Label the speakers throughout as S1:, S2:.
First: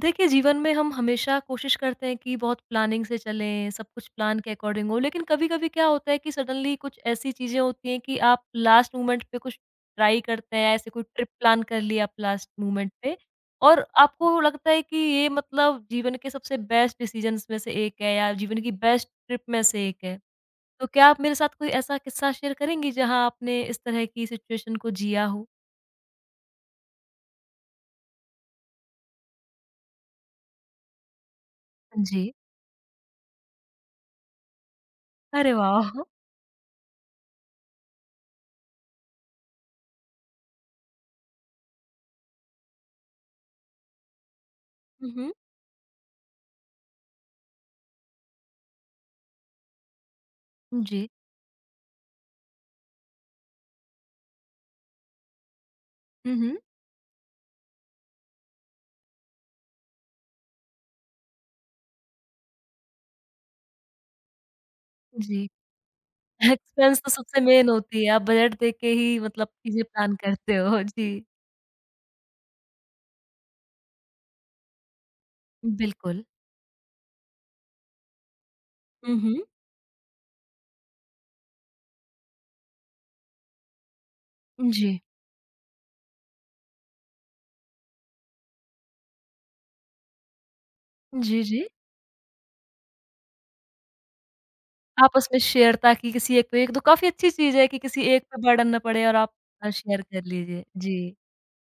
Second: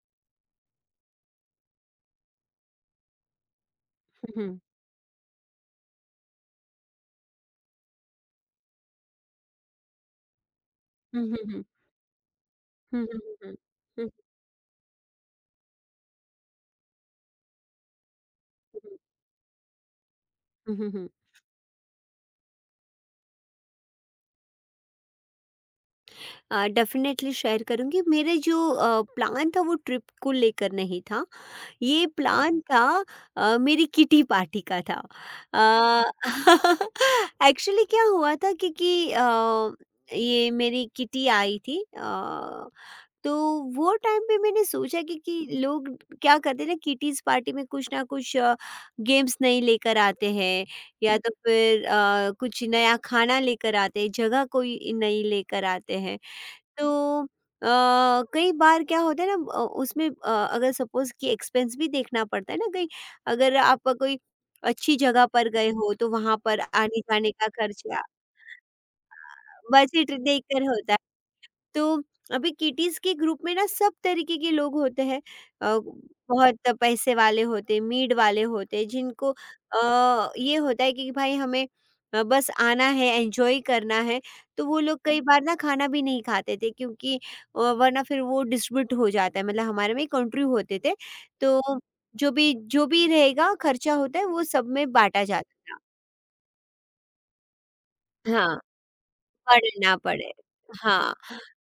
S1: देखिए, जीवन में हम हमेशा कोशिश करते हैं कि बहुत प्लानिंग से चलें, सब कुछ प्लान के
S2: हुँ।
S1: अकॉर्डिंग हो, लेकिन कभी-कभी क्या होता है कि सडनली कुछ ऐसी चीज़ें होती हैं कि आप लास्ट मोमेंट पे कुछ ट्राई करते हैं, ऐसे कोई
S2: हुँ,
S1: ट्रिप
S2: हुँ,
S1: प्लान
S2: हुँ।
S1: कर लिया आप लास्ट मोमेंट
S2: हुँ,
S1: पे
S2: हुँ, हुँ, हुँ।
S1: और
S2: हुँ,
S1: आपको लगता है कि ये मतलब जीवन के सबसे बेस्ट डिसीजंस में से एक है या जीवन की
S2: हुँ, हुँ।
S1: बेस्ट ट्रिप में से एक है।
S2: हुँ,
S1: तो
S2: हुँ,
S1: क्या
S2: हुँ।
S1: आप मेरे साथ कोई ऐसा किस्सा शेयर करेंगी जहाँ आपने इस तरह की सिचुएशन को जिया हो?
S2: डेफ़िनेटली शेयर करूँगी। मेरे जो प्लान था वो ट्रिप को लेकर नहीं था। ये
S1: जी।
S2: प्लान था मेरी किटी पार्टी का था।
S1: अरे वाह!
S2: एक्चुअली क्या हुआ था क्योंकि ये मेरी किटी आई थी तो वो टाइम पे मैंने सोचा
S1: हुँ,
S2: कि
S1: हुँ।
S2: कि लोग क्या करते हैं ना किटीज़ पार्टी में कुछ ना कुछ गेम्स नई लेकर आते हैं
S1: जी।
S2: या तो फिर कुछ नया खाना लेकर आते हैं, जगह कोई नई लेकर आते हैं।
S1: हुँ,
S2: तो अ, कई बार क्या होता है ना उसमें अगर सपोज़ कि एक्सपेंस भी देखना पड़ता है ना कहीं अगर आप कोई अच्छी जगह
S1: हुँ।
S2: पर गए हो तो वहाँ पर
S1: एक्सपेंस तो
S2: आने-जाने
S1: सबसे
S2: का
S1: मेन
S2: खर्चा
S1: होती है, आप बजट देख के ही मतलब चीज़ें
S2: बजट
S1: प्लान करते
S2: देखकर
S1: हो।
S2: होता है।
S1: जी।
S2: तो अभी किटीज़ के ग्रुप में ना सब तरीके के लोग होते हैं, अ,
S1: बिल्कुल।
S2: बहुत पैसे वाले होते हैं, मीड वाले होते हैं,
S1: हुँ,
S2: जिनको
S1: हुँ।
S2: ये होता है कि भाई हमें बस आना है, एन्जॉय करना है, तो वो
S1: जी।
S2: लोग कई बार ना खाना भी नहीं खाते थे क्योंकि वरना फिर वो डिस्ट्रीब्यूट हो जाता है, मतलब हमारे में कंट्री होते थे,
S1: जी, जी।
S2: तो जो भी रहेगा खर्चा होता है, वो सब में
S1: आप
S2: बाँटा
S1: उसमें
S2: जाता
S1: शेयर
S2: था।
S1: ताकि किसी एक पे एक तो काफ़ी अच्छी चीज़ है कि किसी एक पे
S2: हाँ।
S1: बर्डन ना पड़े और आप
S2: पढ़ना
S1: शेयर कर
S2: पड़े।
S1: लीजिए। जी।
S2: हाँ,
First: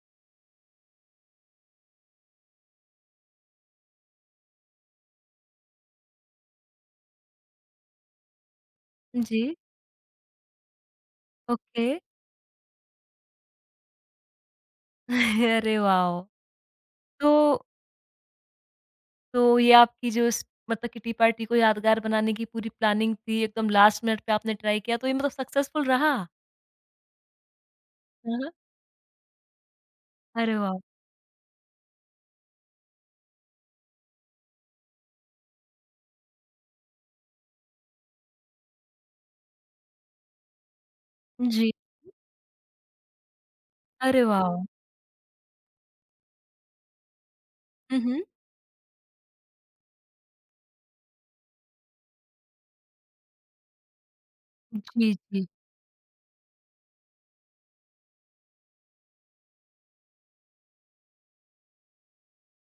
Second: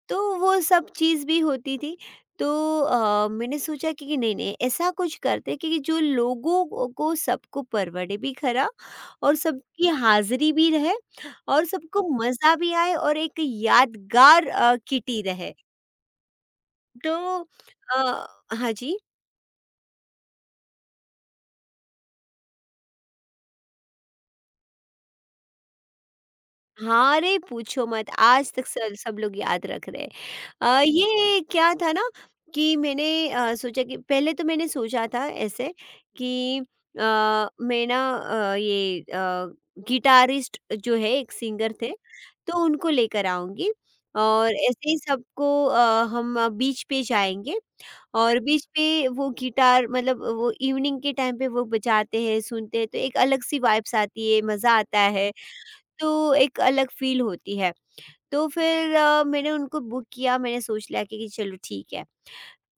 S2: तो वो सब चीज़ भी होती थी। तो मैंने सोचा कि नहीं-नहीं ऐसा कुछ करते कि जो लोगों को सबको परवड़े भी खरा और
S1: जी,
S2: सबकी हाज़िरी भी रहे और
S1: ओके।
S2: सबको मज़ा भी आए और एक यादगार किटी रहे।
S1: अरे वाओ!
S2: तो
S1: तो
S2: अ, हाँ जी?
S1: तो ये आपकी जो स मतलब किटी पार्टी को यादगार बनाने की पूरी प्लानिंग थी, एकदम लास्ट मिनट पे आपने ट्राई किया, तो ये मतलब सक्सेसफुल रहा?
S2: हाँ, अरे पूछो मत
S1: हाँ, हाँ।
S2: आज तक सल सब लोग याद रख रहे हैं।
S1: अरे वाह!
S2: ये क्या था ना कि मैंने सोचा कि पहले तो मैंने सोचा था ऐसे कि मैं ना गिटारिस्ट जो है एक
S1: जी।
S2: सिंगर थे, तो उनको लेकर आऊँगी
S1: अरे
S2: और
S1: वाह!
S2: ऐसे ही सबको बीच पे जाएँगे
S1: हुँ, हुँ।
S2: और बीच पे वो गिटार मतलब वो इवनिंग के टाइम पे वो बजाते हैं, सुनते हैं तो एक अलग-सी वाइब्स आती है, मज़ा आता
S1: जी,
S2: है।
S1: जी।
S2: तो एक अलग फ़ील होती है। तो फिर मैंने उनको बुक किया, मैंने सोच लिया कि चलो ठीक है।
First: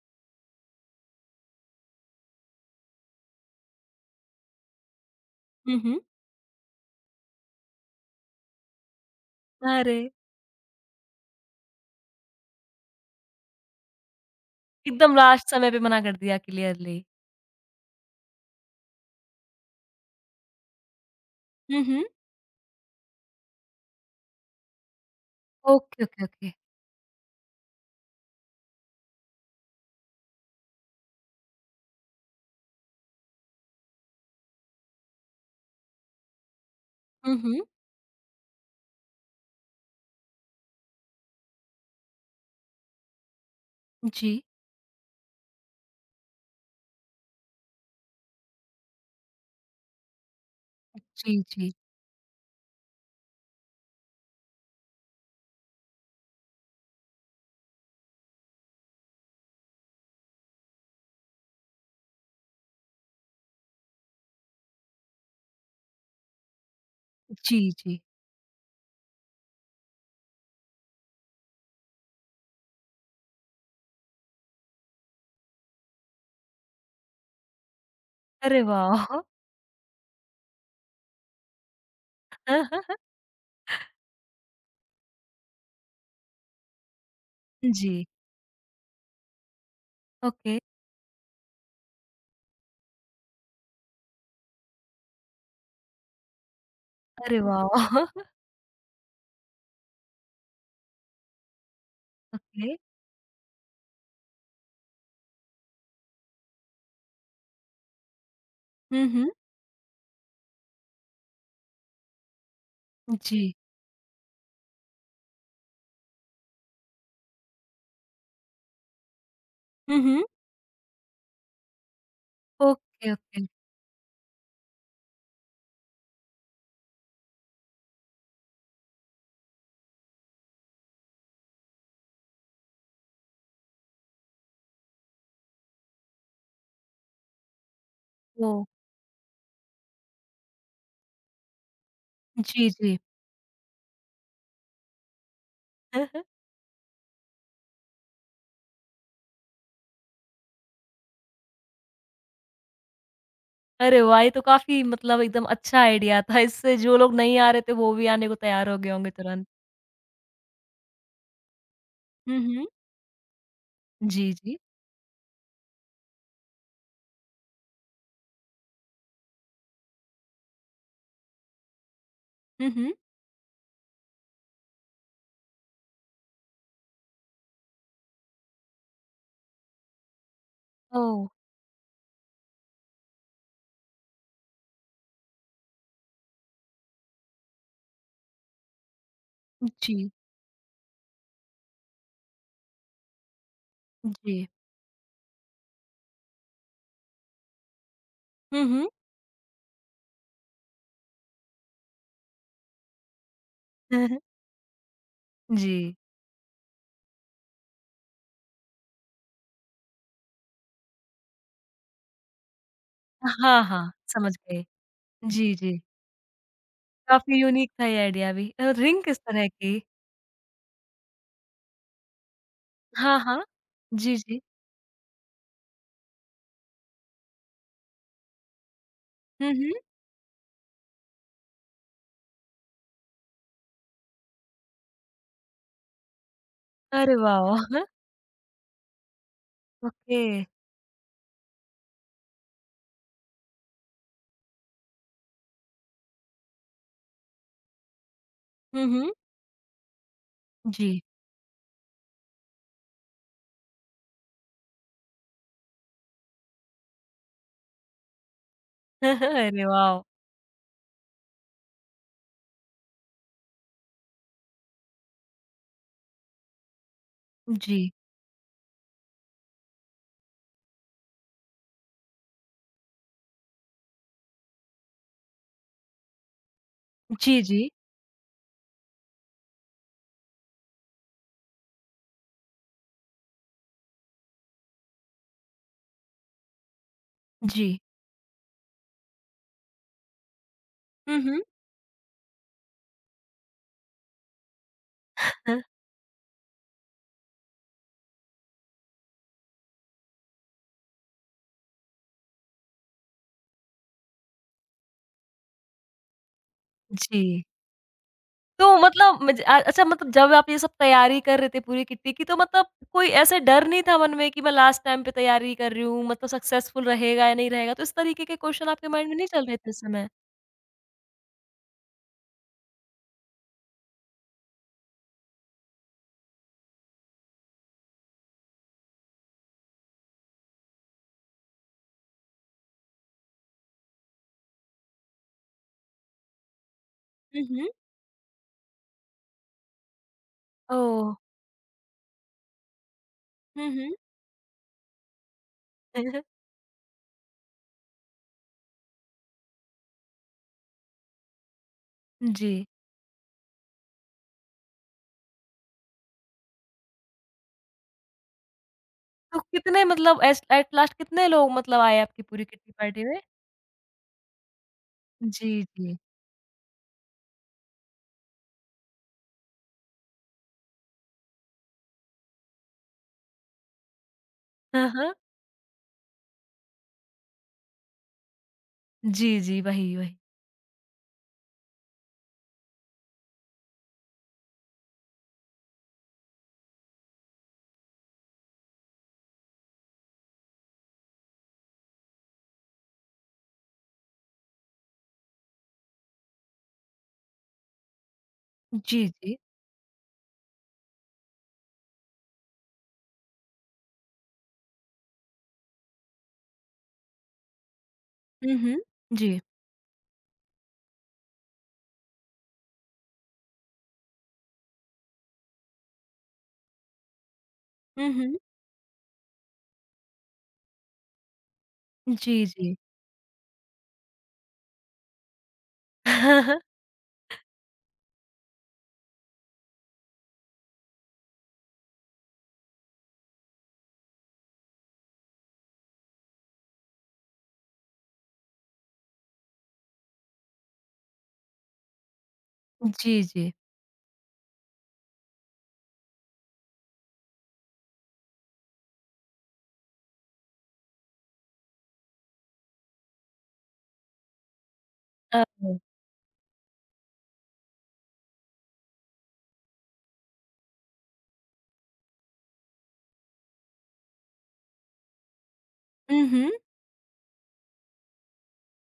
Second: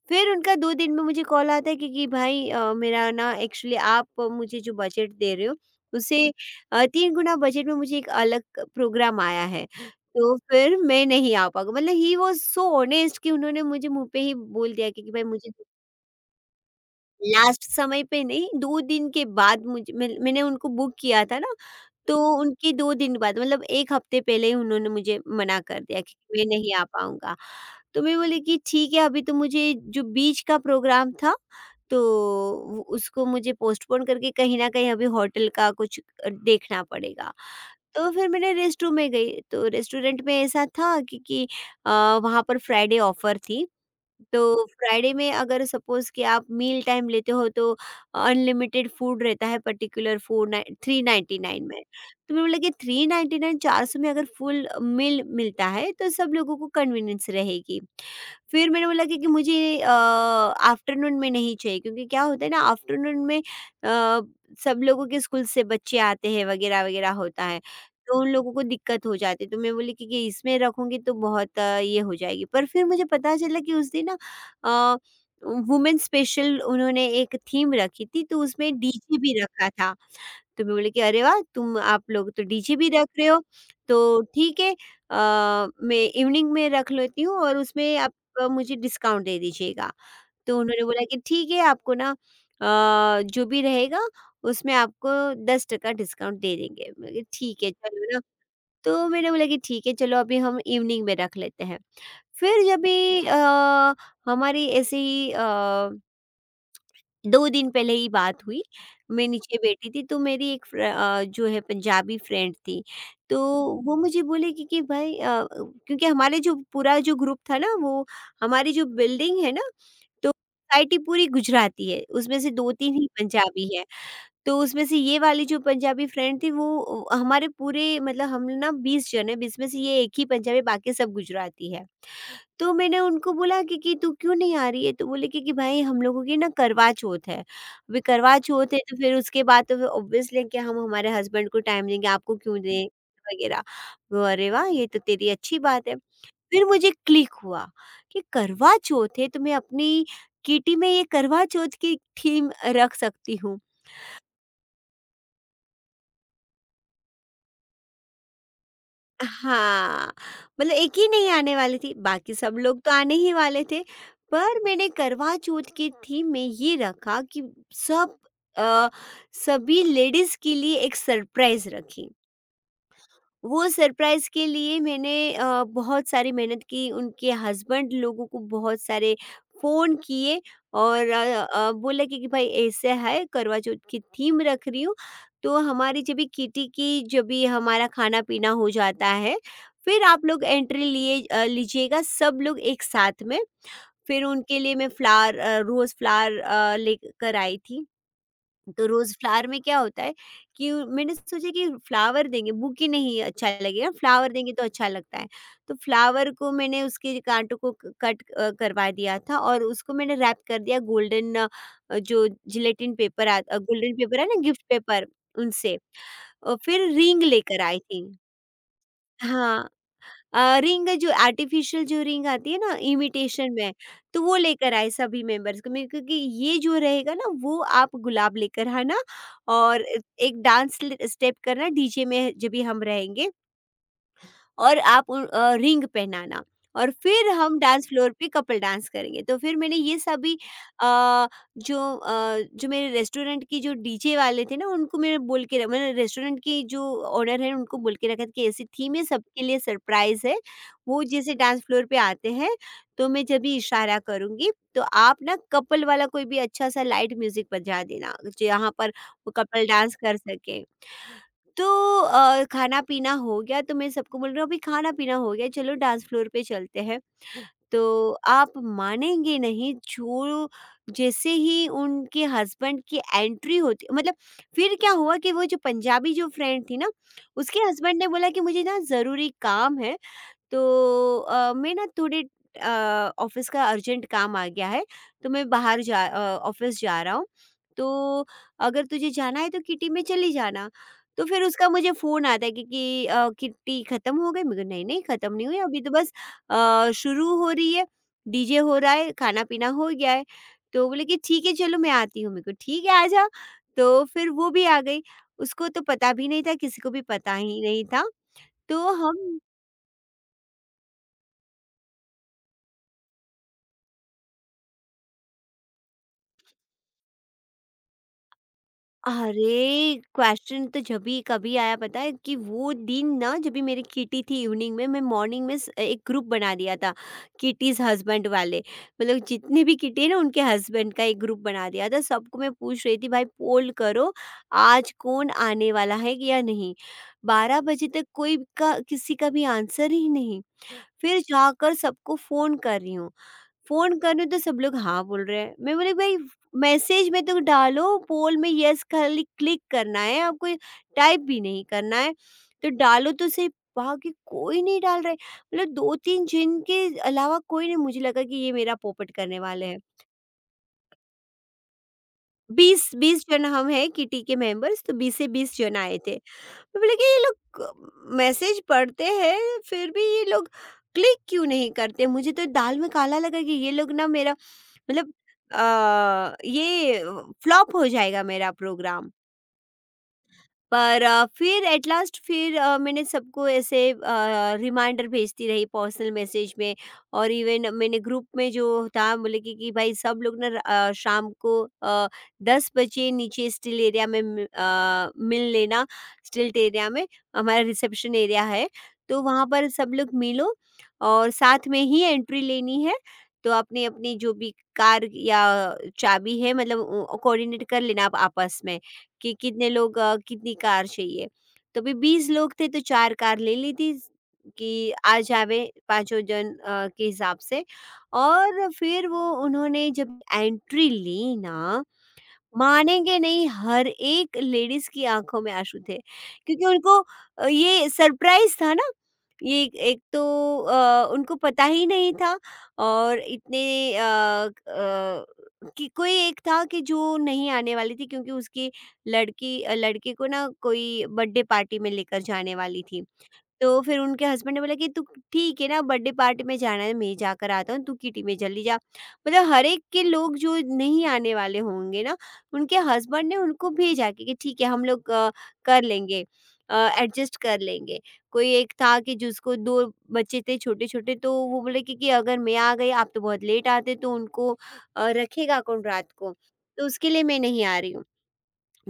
S2: फिर उनका 2 दिन में मुझे कॉल आता है कि भाई मेरा ना एक्चुअली आप मुझे जो बजट दे रहे हो,
S1: हुँ, हुँ।
S2: उससे 3 गुना बजट में मुझे एक अलग प्रोग्राम आया है।
S1: अरे!
S2: तो फिर मैं नहीं आ पाऊँगा। मतलब ही वाज़ सो ऑनेस्ट कि उन्होंने मुझे मुँह पे ही बोल दिया कि
S1: एकदम
S2: भाई
S1: लास्ट
S2: मुझे
S1: समय पे मना कर दिया क्लियरली।
S2: लास्ट समय पे नहीं, 2 दिन के बाद, मुझ मैंने मैंने उनको बुक किया था ना,
S1: हुँ, हुँ।
S2: तो उनके 2 दिन बाद मतलब 1 हफ्ते पहले ही उन्होंने मुझे मना कर दिया
S1: ओके,
S2: कि
S1: ओके,
S2: मैं
S1: ओके।
S2: नहीं आ पाऊँगा। तो मैं बोली कि ठीक है अभी तो मुझे जो बीच का प्रोग्राम था, तो वो उसको मुझे पोस्टपोन करके कहीं न कहीं अभी होटल का कुछ देखना पड़ेगा।
S1: हुँ, हुँ।
S2: तो फिर मैंने रेस्टरू में गई, तो रेस्टोरेंट में ऐसा था कि अ, वहाँ पर फ्राइडे ऑफर थी। तो
S1: जी।
S2: फ्राइडे में अगर सपोज़ कि आप मील टाइम लेते हो तो अनलिमिटेड फूड रहता है पर्टिकुलर 4 नाइन
S1: जी,
S2: 399
S1: जी।
S2: में। तो मैंने बोला कि 399 400 में अगर फुल मील मिलता है तो सब लोगों को कन्वीनियंस रहेगी। फिर मैंने बोला कि मुझे आफ्टरनून में नहीं चाहिए क्योंकि क्या होता है ना आफ्टरनून में सब लोगों के स्कूल से बच्चे आते हैं वगैरह-वगैरह होता
S1: जी,
S2: है।
S1: जी।
S2: तो उन लोगों को दिक्कत हो जाती, तो मैं बोली कि इसमें रखूँगी तो बहुत ये हो जाएगी। पर फिर मुझे पता चला कि उस दिन ना अ, वुमेन स्पेशल उन्होंने एक थीम रखी थी तो
S1: अरे
S2: उसमें
S1: वाह!
S2: डीजे भी रखा था। तो मैं बोली कि अरे वाह! तुम आप लोग तो डीजे भी रख रहे हो, तो ठीक है मैं इवनिंग में रख लेती हूँ और उसमें
S1: जी।
S2: आप मुझे डिस्काउंट दे दीजिएगा।
S1: ओके।
S2: तो उन्होंने बोला कि ठीक है आपको ना जो भी रहेगा उसमें आपको 10% डिस्काउंट दे देंगे। मैंने कहा
S1: अरे
S2: ठीक है चलो
S1: वाह!
S2: ना, तो मैंने बोला कि ठीक है चलो अभी हम इवनिंग में रख लेते हैं। फिर
S1: ओके।
S2: जब भी हमारी ऐसे ही 2 दिन पहले ही बात हुई,
S1: हुँ,
S2: मैं
S1: हुँ।
S2: नीचे बैठी थी तो मेरी एक जो है पंजाबी फ्रेंड थी, तो
S1: जी।
S2: वो मुझे बोलेगी कि भाई क्योंकि हमारे जो पूरा जो ग्रुप था ना वो हमारी जो बिल्डिंग है ना,
S1: हुँ, हुँ।
S2: तो सोसाइटी पूरी गुजराती है, उसमें से 2-3 ही
S1: ओके, ओके।
S2: पंजाबी है। तो उसमें से ये वाली जो पंजाबी फ्रेंड थी वो हमारे पूरे मतलब हम ना 20 जन हैं, 20 में से ये एक ही पंजाबी बाकी सब गुजराती है। तो मैंने उनको बोला कि तू क्यों नहीं आ रही है? तो बोले कि भाई हम लोगों की ना करवा चौथ है। अभी करवा
S1: ओह!
S2: चौथ है तो फिर उसके बाद तो फिर ऑब्वियसली कि हम हमारे हस्बैंड को टाइम देंगे, आपको क्यों
S1: जी,
S2: दें?
S1: जी।
S2: वगैरह। वो, अरे वाह! ये तो तेरी अच्छी बात है। फिर मुझे क्लिक हुआ कि करवा चौथ है तो मैं अपनी किटी में ये करवा चौथ की थीम रख सकती हूँ।
S1: अरे वाह! ये तो काफ़ी मतलब एकदम अच्छा आइडिया था। इससे जो लोग नहीं आ रहे थे वो भी आने को तैयार हो गए होंगे तुरंत।
S2: हाँ, मतलब एक ही नहीं आने वाली थी, बाकी
S1: हुँ,
S2: सब
S1: हुँ।
S2: लोग तो आने ही वाले थे।
S1: जी, जी।
S2: पर मैंने करवा चौथ की थीम में ये रखा कि सब अ, सभी लेडीज़ के लिए एक सरप्राइज़ रखी।
S1: हुँ, हुँ।
S2: वो सरप्राइज़ के लिए मैंने बहुत सारी मेहनत की, उनके हस्बैंड लोगों को बहुत सारे फ़ोन किए और
S1: ओह!
S2: बोला कि भाई ऐसे है करवा चौथ की थीम रख रही हूँ, तो हमारी जब भी किटी की जब भी हमारा खाना-पीना हो जाता है, फिर
S1: जी,
S2: आप लोग एंट्री लीजिएगा सब लोग एक साथ में। फिर
S1: जी।
S2: उनके लिए मैं रोज़ फ्लावर लेकर आई थी। तो
S1: हुँ,
S2: रोज फ्लावर में क्या होता है कि मैंने सोचा कि फ्लावर देंगे, बुके नहीं अच्छा लगेगा,
S1: हुँ।
S2: फ्लावर देंगे तो अच्छा लगता है,
S1: जी।
S2: तो फ्लावर को मैंने उसके कांटों को कट करवा दिया था और उसको मैंने रैप कर दिया गोल्डन जो जिलेटिन पेपर आ
S1: हाँ, हाँ,
S2: गोल्डन पेपर है
S1: समझ
S2: ना,
S1: गई।
S2: गिफ्ट पेपर
S1: जी,
S2: उनसे,
S1: जी।
S2: फिर रिंग
S1: काफ़ी
S2: लेकर
S1: यूनिक
S2: आई
S1: था ये
S2: थी।
S1: आइडिया भी। रिंग किस तरह
S2: हाँ।
S1: की?
S2: रिंग जो आर्टिफ़िशियल जो रिंग आती है ना
S1: हाँ, हाँ।
S2: इमिटेशन में,
S1: जी,
S2: तो वो
S1: जी।
S2: लेकर आए सभी मेंबर्स को में क्योंकि ये जो रहेगा ना वो आप गुलाब लेकर आना
S1: हुँ, हुँ।
S2: और एक डांस ल स्टेप करना डीजे में जब भी हम रहेंगे और आप उन रिंग पहनाना और
S1: अरे
S2: फिर
S1: वाह!
S2: हम डांस फ्लोर पे कपल डांस करेंगे। तो फिर मैंने ये
S1: ओके।
S2: सभी अ, जो मेरे रेस्टोरेंट की जो डीजे वाले थे ना उनको मैंने मैंने रेस्टोरेंट की जो ओनर है उनको बोल के रखा था कि ऐसी
S1: हुँ,
S2: थीम है,
S1: हुँ।
S2: सबके लिए सरप्राइज़ है।
S1: जी।
S2: वो जैसे डांस फ्लोर पे आते हैं तो मैं जब भी इशारा करूँगी तो आप ना कपल वाला कोई भी अच्छा-सा लाइट म्यूज़िक बजा देना, जहाँ पर वो
S1: अरे
S2: कपल डांस
S1: वाह!
S2: कर सकें। तो खाना-पीना हो गया, तो मैं सबको बोल रही हूँ अभी खाना-पीना हो गया चलो डांस फ्लोर पे चलते हैं।
S1: जी।
S2: तो आप मानेंगे नहीं, जो जैसे ही उनके हस्बैंड की एंट्री होती मतलब फिर क्या हुआ कि वो जो पंजाबी जो फ्रेंड थी ना
S1: जी,
S2: उसके
S1: जी।
S2: हस्बैंड ने बोला कि मुझे ना ज़रूरी काम है, तो मैं ना थोड़े ऑफिस का अर्जेंट काम आ गया है, तो मैं ऑफिस जा रहा हूँ,
S1: जी।
S2: तो अगर तुझे जाना है तो किटी में चली जाना।
S1: हुँ,
S2: तो
S1: हुँ।
S2: फिर उसका मुझे फ़ोन आता है कि किटी ख़त्म हो गई। मैं कहा, नहीं नहीं ख़त्म नहीं हुई,
S1: हाँ,
S2: अभी तो बस शुरू हो रही है, डीजे हो रहा है, खाना पीना हो गया है। तो बोले कि ठीक है चलो मैं आती हूँ, मेरे को ठीक है आ जा, तो फिर वो भी आ गई। उसको तो पता भी नहीं था, किसी को भी पता
S1: जी।
S2: ही नहीं था।
S1: तो
S2: तो
S1: मतलब
S2: हम,
S1: अच्छा मतलब जब आप ये सब तैयारी कर रहे थे पूरी किट्टी की तो मतलब कोई ऐसे डर नहीं था मन में कि मैं लास्ट टाइम पे तैयारी कर रही हूँ, मतलब सक्सेसफुल रहेगा या नहीं रहेगा? तो इस तरीके के क्वेश्चन आपके माइंड में नहीं चल रहे थे उस
S2: अरे!
S1: समय?
S2: क्वेश्चन तो जभी कभी आया, पता है कि वो दिन ना जब भी मेरी किटी थी इवनिंग में, मैं मॉर्निंग में स एक ग्रुप बना दिया था, किटीज़ हस्बैंड वाले। मतलब जितनी भी किटी है ना उनके हस्बैंड का एक ग्रुप बना दिया था। सबको मैं पूछ रही थी भाई पोल करो, आज कौन आने वाला है या नहीं?
S1: हुँ,
S2: 12
S1: हुँ।
S2: बजे तक कोई का किसी का भी आंसर ही नहीं।
S1: ओह!
S2: फिर जाकर सबको फ़ोन कर रही हूँ।
S1: हुँ, हुँ।
S2: फ़ोन करूँ तो सब लोग हाँ बोल रहे हैं। मैं बोली भाई मैसेज में तो डालो, पोल में यस खाली क्लिक करना है, आपको टाइप भी नहीं करना है।
S1: जी।
S2: तो डालो तो सही, वहाँ के कोई नहीं डाल रहे। मतलब 2-3 जन के अलावा कोई नहीं, मुझे लगा कि ये मेरा पोपट
S1: तो
S2: करने वाले हैं।
S1: कितने मतलब एस एट लास्ट कितने लोग मतलब आए आपकी पूरी किट्टी
S2: 20
S1: पार्टी में?
S2: 20 जन हम हैं किटी के मेंबर्स, तो 20 से 20
S1: जी,
S2: जन
S1: जी।
S2: आए थे। मैं बोली कि ये लोग मैसेज पढ़ते हैं फिर भी ये लोग क्लिक क्यों नहीं करते, मुझे तो दाल में काला लगा कि ये लोग ना मेरा
S1: हाँ, हाँ।
S2: मतलब ये फ्लॉप हो जाएगा मेरा प्रोग्राम।
S1: जी, जी, वही, वही।
S2: पर फिर एट लास्ट फिर मैंने सबको ऐसे रिमाइंडर भेजती रही पर्सनल मैसेज में, और इवन मैंने ग्रुप में जो था बोले कि भाई सब लोग ना शाम को आ, दस बजे नीचे स्टिल एरिया में मिल लेना। स्टिल एरिया में हमारा रिसेप्शन एरिया है,
S1: जी,
S2: तो
S1: जी।
S2: वहाँ पर सब लोग मिलो और साथ में ही एंट्री लेनी है। तो अपनी अपनी जो भी कार या चाबी है मतलब कोऑर्डिनेट कर लेना आप
S1: हुँ,
S2: आपस
S1: हुँ।
S2: में कि
S1: जी।
S2: कितने लोग कितनी कार चाहिए। तो अभी 20 लोग थे तो चार कार ले ली थी कि आ जावे पांचों जन के हिसाब से।
S1: हुँ, हुँ।
S2: और फिर वो उन्होंने जब एंट्री ली ना,
S1: जी, जी।
S2: मानेंगे नहीं, हर एक लेडीज की आंखों में आंसू थे, क्योंकि उनको ये सरप्राइज था ना, ये एक एक तो उनको पता ही नहीं था। और इतने अ, अ, कि कोई एक था कि जो नहीं आने वाली थी क्योंकि उसकी लड़की लड़के को ना कोई बर्थडे पार्टी में लेकर जाने वाली थी।
S1: जी, जी।
S2: तो फिर उनके हस्बैंड ने बोला कि तू ठीक है ना, बर्थडे पार्टी में जाना है, मैं जाकर आता हूँ, तू किटी में जल्दी जा। मतलब हर एक के लोग जो नहीं आने वाले होंगे ना, उनके हस्बैंड ने उनको भेजा कि ठीक है हम लोग
S1: ओह!
S2: कर लेंगे, एडजस्ट कर लेंगे। कोई एक था कि जिसको दो बच्चे थे छोटे छोटे, तो वो बोले कि अगर मैं आ गई आप तो बहुत लेट आते तो उनको रखेगा कौन रात
S1: हुँ,
S2: को,
S1: हुँ।
S2: तो उसके लिए मैं नहीं आ रही हूँ।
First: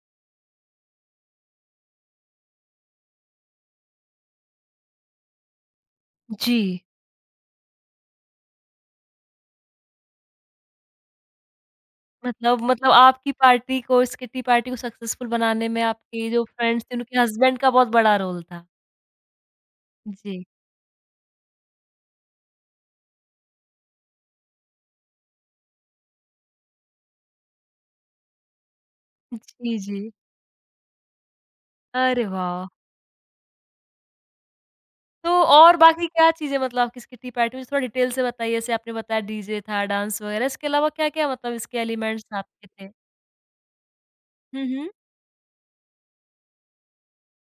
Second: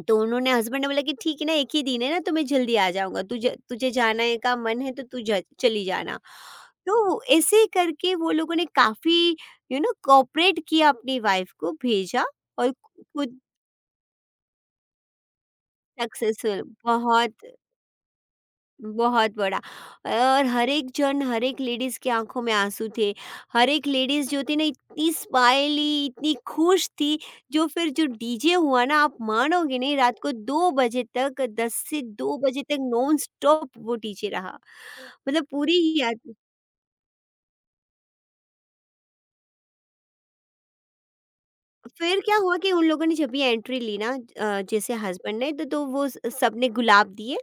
S2: तो उन्होंने हस्बैंड ने बोला कि ठीक है ना, एक ही दिन है ना, तो मैं जल्दी आ जाऊंगा, तुझे तुझे जाना है का मन है तो तू चली जाना।
S1: जी।
S2: तो ऐसे करके वो लोगों ने काफी यू नो कॉपरेट किया, अपनी वाइफ को भेजा
S1: मतलब
S2: और
S1: मतलब आपकी
S2: खुद
S1: पार्टी को इस किट्टी पार्टी को सक्सेसफुल बनाने में आपके जो
S2: सक्सेसफुल
S1: फ्रेंड्स थे उनके
S2: बहुत
S1: हस्बैंड का बहुत बड़ा रोल था।
S2: बहुत बड़ा।
S1: जी।
S2: और हर एक जन हर एक लेडीज़ की आँखों में आँसू थे। हर एक लेडीज़ जो थी ना इतनी स्माइली, इतनी खुश थी। जो फिर जो डीजे हुआ ना, आप
S1: जी,
S2: मानोगे नहीं,
S1: जी।
S2: रात को 2 बजे तक, 10 से
S1: अरे
S2: 2 बजे
S1: वाह!
S2: तक नॉन स्टॉप वो डीजे रहा।
S1: तो
S2: मतलब
S1: और
S2: पूरी ही
S1: बाकी क्या
S2: याद।
S1: चीज़ें मतलब आपकी किटी पार्टी में थोड़ा डिटेल से बताइए? जैसे आपने बताया डीजे था, डांस वगैरह, इसके अलावा क्या-क्या मतलब इसके
S2: फिर
S1: एलिमेंट्स
S2: क्या हुआ
S1: आपके
S2: कि उन
S1: थे?
S2: लोगों ने जब भी एंट्री ली ना
S1: हुँ, हुँ।
S2: जैसे हस्बैंड ने तो वो स सबने गुलाब दिए।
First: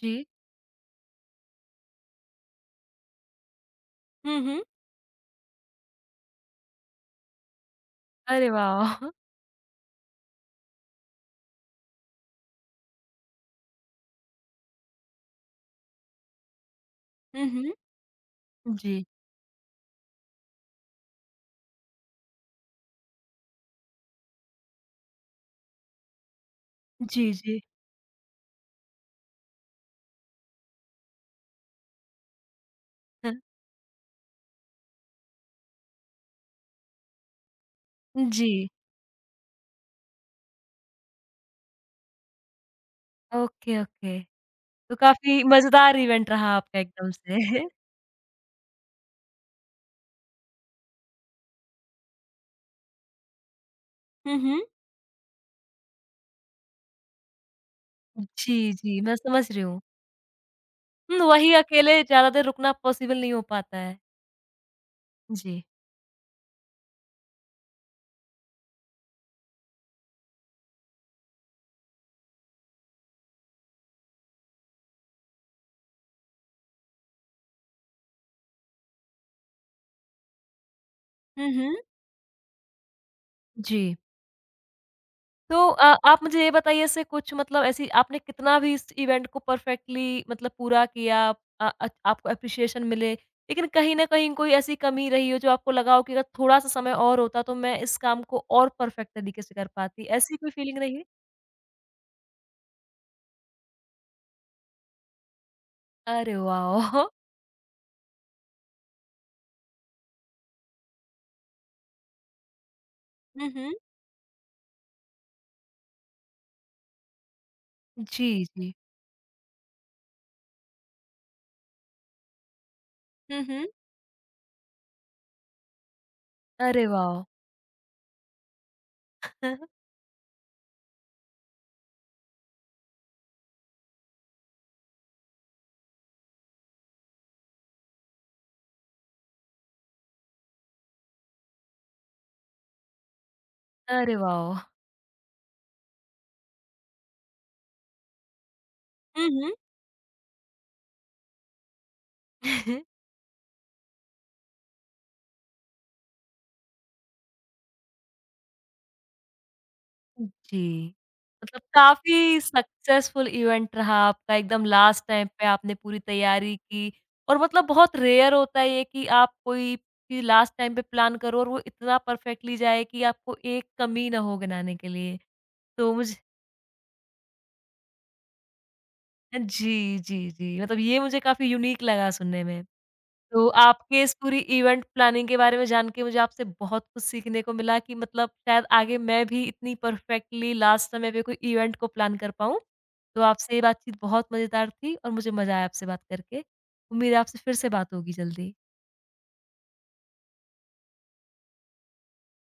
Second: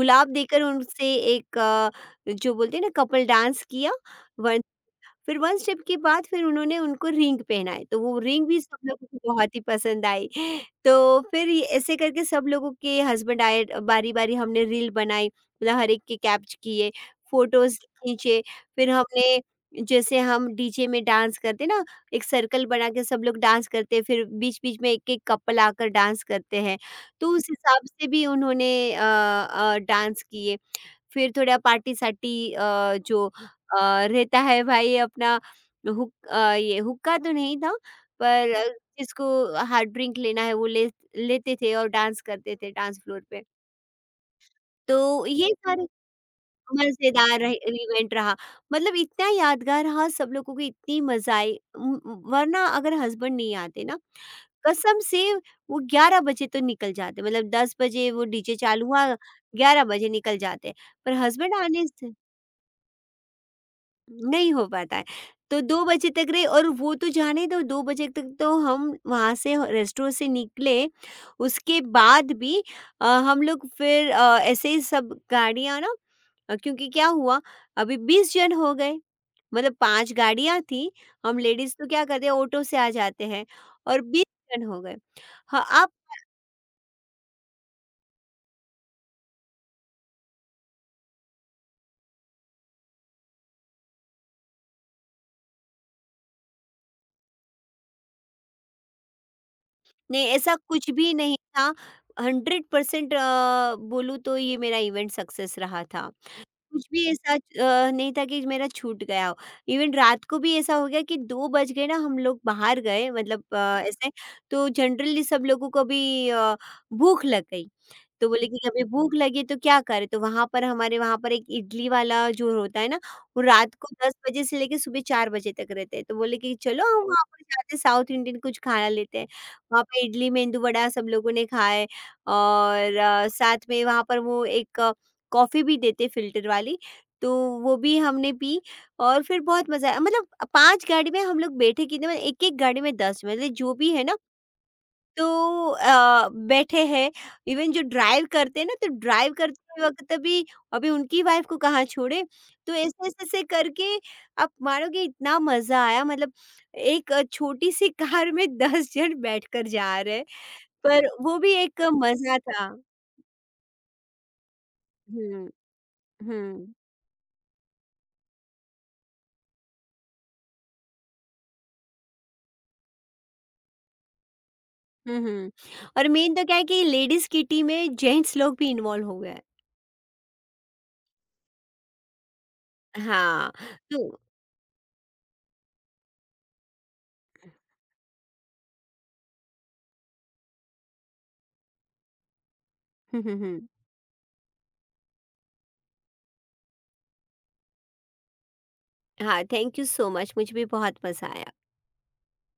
S1: जी।
S2: देकर उनसे एक जो बोलते हैं ना कपल डांस किया।
S1: हुँ,
S2: वन
S1: हुँ।
S2: फिर 1 स्टेप के बाद फिर उन्होंने उनको रिंग पहनाए, तो वो रिंग
S1: अरे
S2: भी सब लोगों
S1: वाह!
S2: को बहुत ही पसंद आई। तो फिर ये ऐसे करके सब लोगों के हस्बैंड आए, बारी-बारी हमने रील बनाई, मतलब हर एक के कैप्च किए,
S1: हुँ, हुँ।
S2: फ़ोटोज़ खींचे। फिर
S1: जी।
S2: हमने जैसे हम डीजे में डांस करते ना, एक सर्कल बना के सब लोग डांस करते हैं, फिर बीच-बीच में एक-एक कपल आकर डांस करते हैं। तो
S1: जी,
S2: उस
S1: जी।
S2: हिसाब से भी उन्होंने डांस किए। फिर थोड्या पार्टीसाठी जो
S1: हाँ।
S2: रहता है भाई अपना ये हुक्का तो नहीं था,
S1: जी।
S2: पर जिसको हार्ड ड्रिंक लेना है वो ले लेते थे और डांस करते थे डांस फ्लोर पे।
S1: Okay, okay. तो
S2: तो
S1: काफ़ी
S2: ये सारे
S1: मज़ेदार इवेंट रहा आपका एकदम से।
S2: मज़ेदार रहे, इवेंट रहा। मतलब इतना यादगार रहा, सब लोगों को इतनी मज़ा आई। वरना अगर हस्बैंड नहीं आते ना,
S1: हुँ, हुँ।
S2: कसम से वो 11 बजे तो निकल जाते, मतलब 10 बजे वो डीजे
S1: जी,
S2: चालू
S1: जी,
S2: हुआ,
S1: मैं समझ रही हूँ।
S2: 11 बजे निकल जाते। पर
S1: हुँ, वही
S2: हस्बैंड आने
S1: अकेले
S2: से
S1: ज़्यादा देर रुकना पॉसिबल नहीं हो पाता है।
S2: नहीं हो पाता है। तो
S1: जी।
S2: 2 बजे तक रहे, और वो तो जाने दो, 2 बजे तक तो हम वहाँ से रेस्टोरेंट से निकले, उसके बाद भी हम लोग फिर ऐसे ही सब गाड़ियाँ ना क्योंकि क्या हुआ, अभी 20 जन हो गए, मतलब 5 गाड़ियाँ थी, हम
S1: हुँ, हुँ।
S2: लेडीज़ तो क्या करते हैं ऑटो से आ जाते हैं,
S1: जी।
S2: और 20 जन हो गए। हाँ,
S1: तो आप
S2: आपने
S1: मुझे ये बताइए ऐसे कुछ मतलब ऐसी आपने कितना भी इस इवेंट को परफेक्टली मतलब पूरा किया आपको एप्रिसिएशन मिले, लेकिन कहीं न कहीं कोई ऐसी कमी रही हो जो आपको लगा हो कि अगर थोड़ा-सा समय और होता तो मैं इस काम को और परफेक्ट तरीके से कर पाती, ऐसी कोई
S2: ऐसा
S1: फीलिंग
S2: कुछ
S1: रही है?
S2: भी नहीं था, 100% बोलूँ तो ये मेरा इवेंट सक्सेस रहा था।
S1: अरे
S2: कुछ
S1: वाह!
S2: भी ऐसा नहीं था कि मेरा छूट गया हो। इवन रात को भी ऐसा हो गया कि 2 बज गए ना, हम लोग बाहर गए मतलब
S1: हुँ, हुँ।
S2: ऐसे, तो जनरली सब लोगों को भी अ, भूख लग गई।
S1: जी,
S2: तो बोले कि
S1: जी।
S2: कभी भूख लगे तो क्या करें? तो वहाँ पर हमारे वहाँ पर एक इडली वाला जो होता है ना, वो
S1: हुँ, हुँ।
S2: रात को 10 बजे से लेके सुबह 4 बजे तक रहते हैं। तो बोले कि चलो
S1: अरे
S2: हम
S1: वाह!
S2: वहाँ पर जाते हैं साउथ इंडियन कुछ खाना लेते हैं। वहाँ पे इडली, मेंदू वड़ा सब लोगों ने खाए, और साथ में वहाँ पर वो एक कॉफ़ी भी देते फ़िल्टर वाली, तो वो भी हमने पी और फिर बहुत मज़ा आया। मतलब 5 गाड़ी में हम लोग बैठे, कितने मतलब एक-एक गाड़ी में 10, मतलब जो भी है
S1: अरे
S2: ना,
S1: वाह!
S2: तो बैठे हैं, इवन जो ड्राइव करते हैं ना, तो
S1: हुँ,
S2: ड्राइव
S1: हुँ।
S2: करते वक़्त भी अभी उनकी वाइफ़ को कहाँ छोड़े, तो ऐसे-ऐसे करके आप मानोगे इतना मज़ा आया, मतलब एक छोटी-सी कार में 10 जन बैठकर जा रहे हैं,
S1: जी।
S2: पर वो भी
S1: मतलब
S2: एक मज़ा
S1: काफ़ी
S2: था।
S1: सक्सेसफुल इवेंट रहा आपका एकदम लास्ट टाइम पे
S2: हुँ,
S1: आपने पूरी तैयारी
S2: हुँ।
S1: की और मतलब बहुत रेयर होता है ये कि आप कोई भी लास्ट टाइम पे प्लान करो और वो इतना परफेक्टली जाए कि आपको एक कमी ना हो बनाने के
S2: हुँ,
S1: लिए।
S2: हुँ।
S1: तो
S2: और
S1: मुझे
S2: मेन तो क्या है कि लेडीज़ की टीम में जेंट्स लोग भी इन्वॉल्व हो गए।
S1: जी, जी, जी। मतलब ये मुझे काफ़ी यूनिक लगा सुनने में। तो
S2: हाँ,
S1: आपके इस
S2: तो
S1: पूरी इवेंट प्लानिंग के बारे में जान के मुझे आपसे बहुत कुछ सीखने को मिला कि मतलब शायद आगे मैं भी इतनी परफेक्टली लास्ट समय पे कोई इवेंट को प्लान कर पाऊँ। तो
S2: हुँ, हुँ,
S1: आपसे ये
S2: हुँ।
S1: बातचीत बहुत मज़ेदार थी और मुझे मज़ा आया आपसे बात करके। उम्मीद है आपसे फिर से बात होगी जल्दी।
S2: हाँ, थैंक यू सो मच, मुझे भी बहुत मज़ा आया।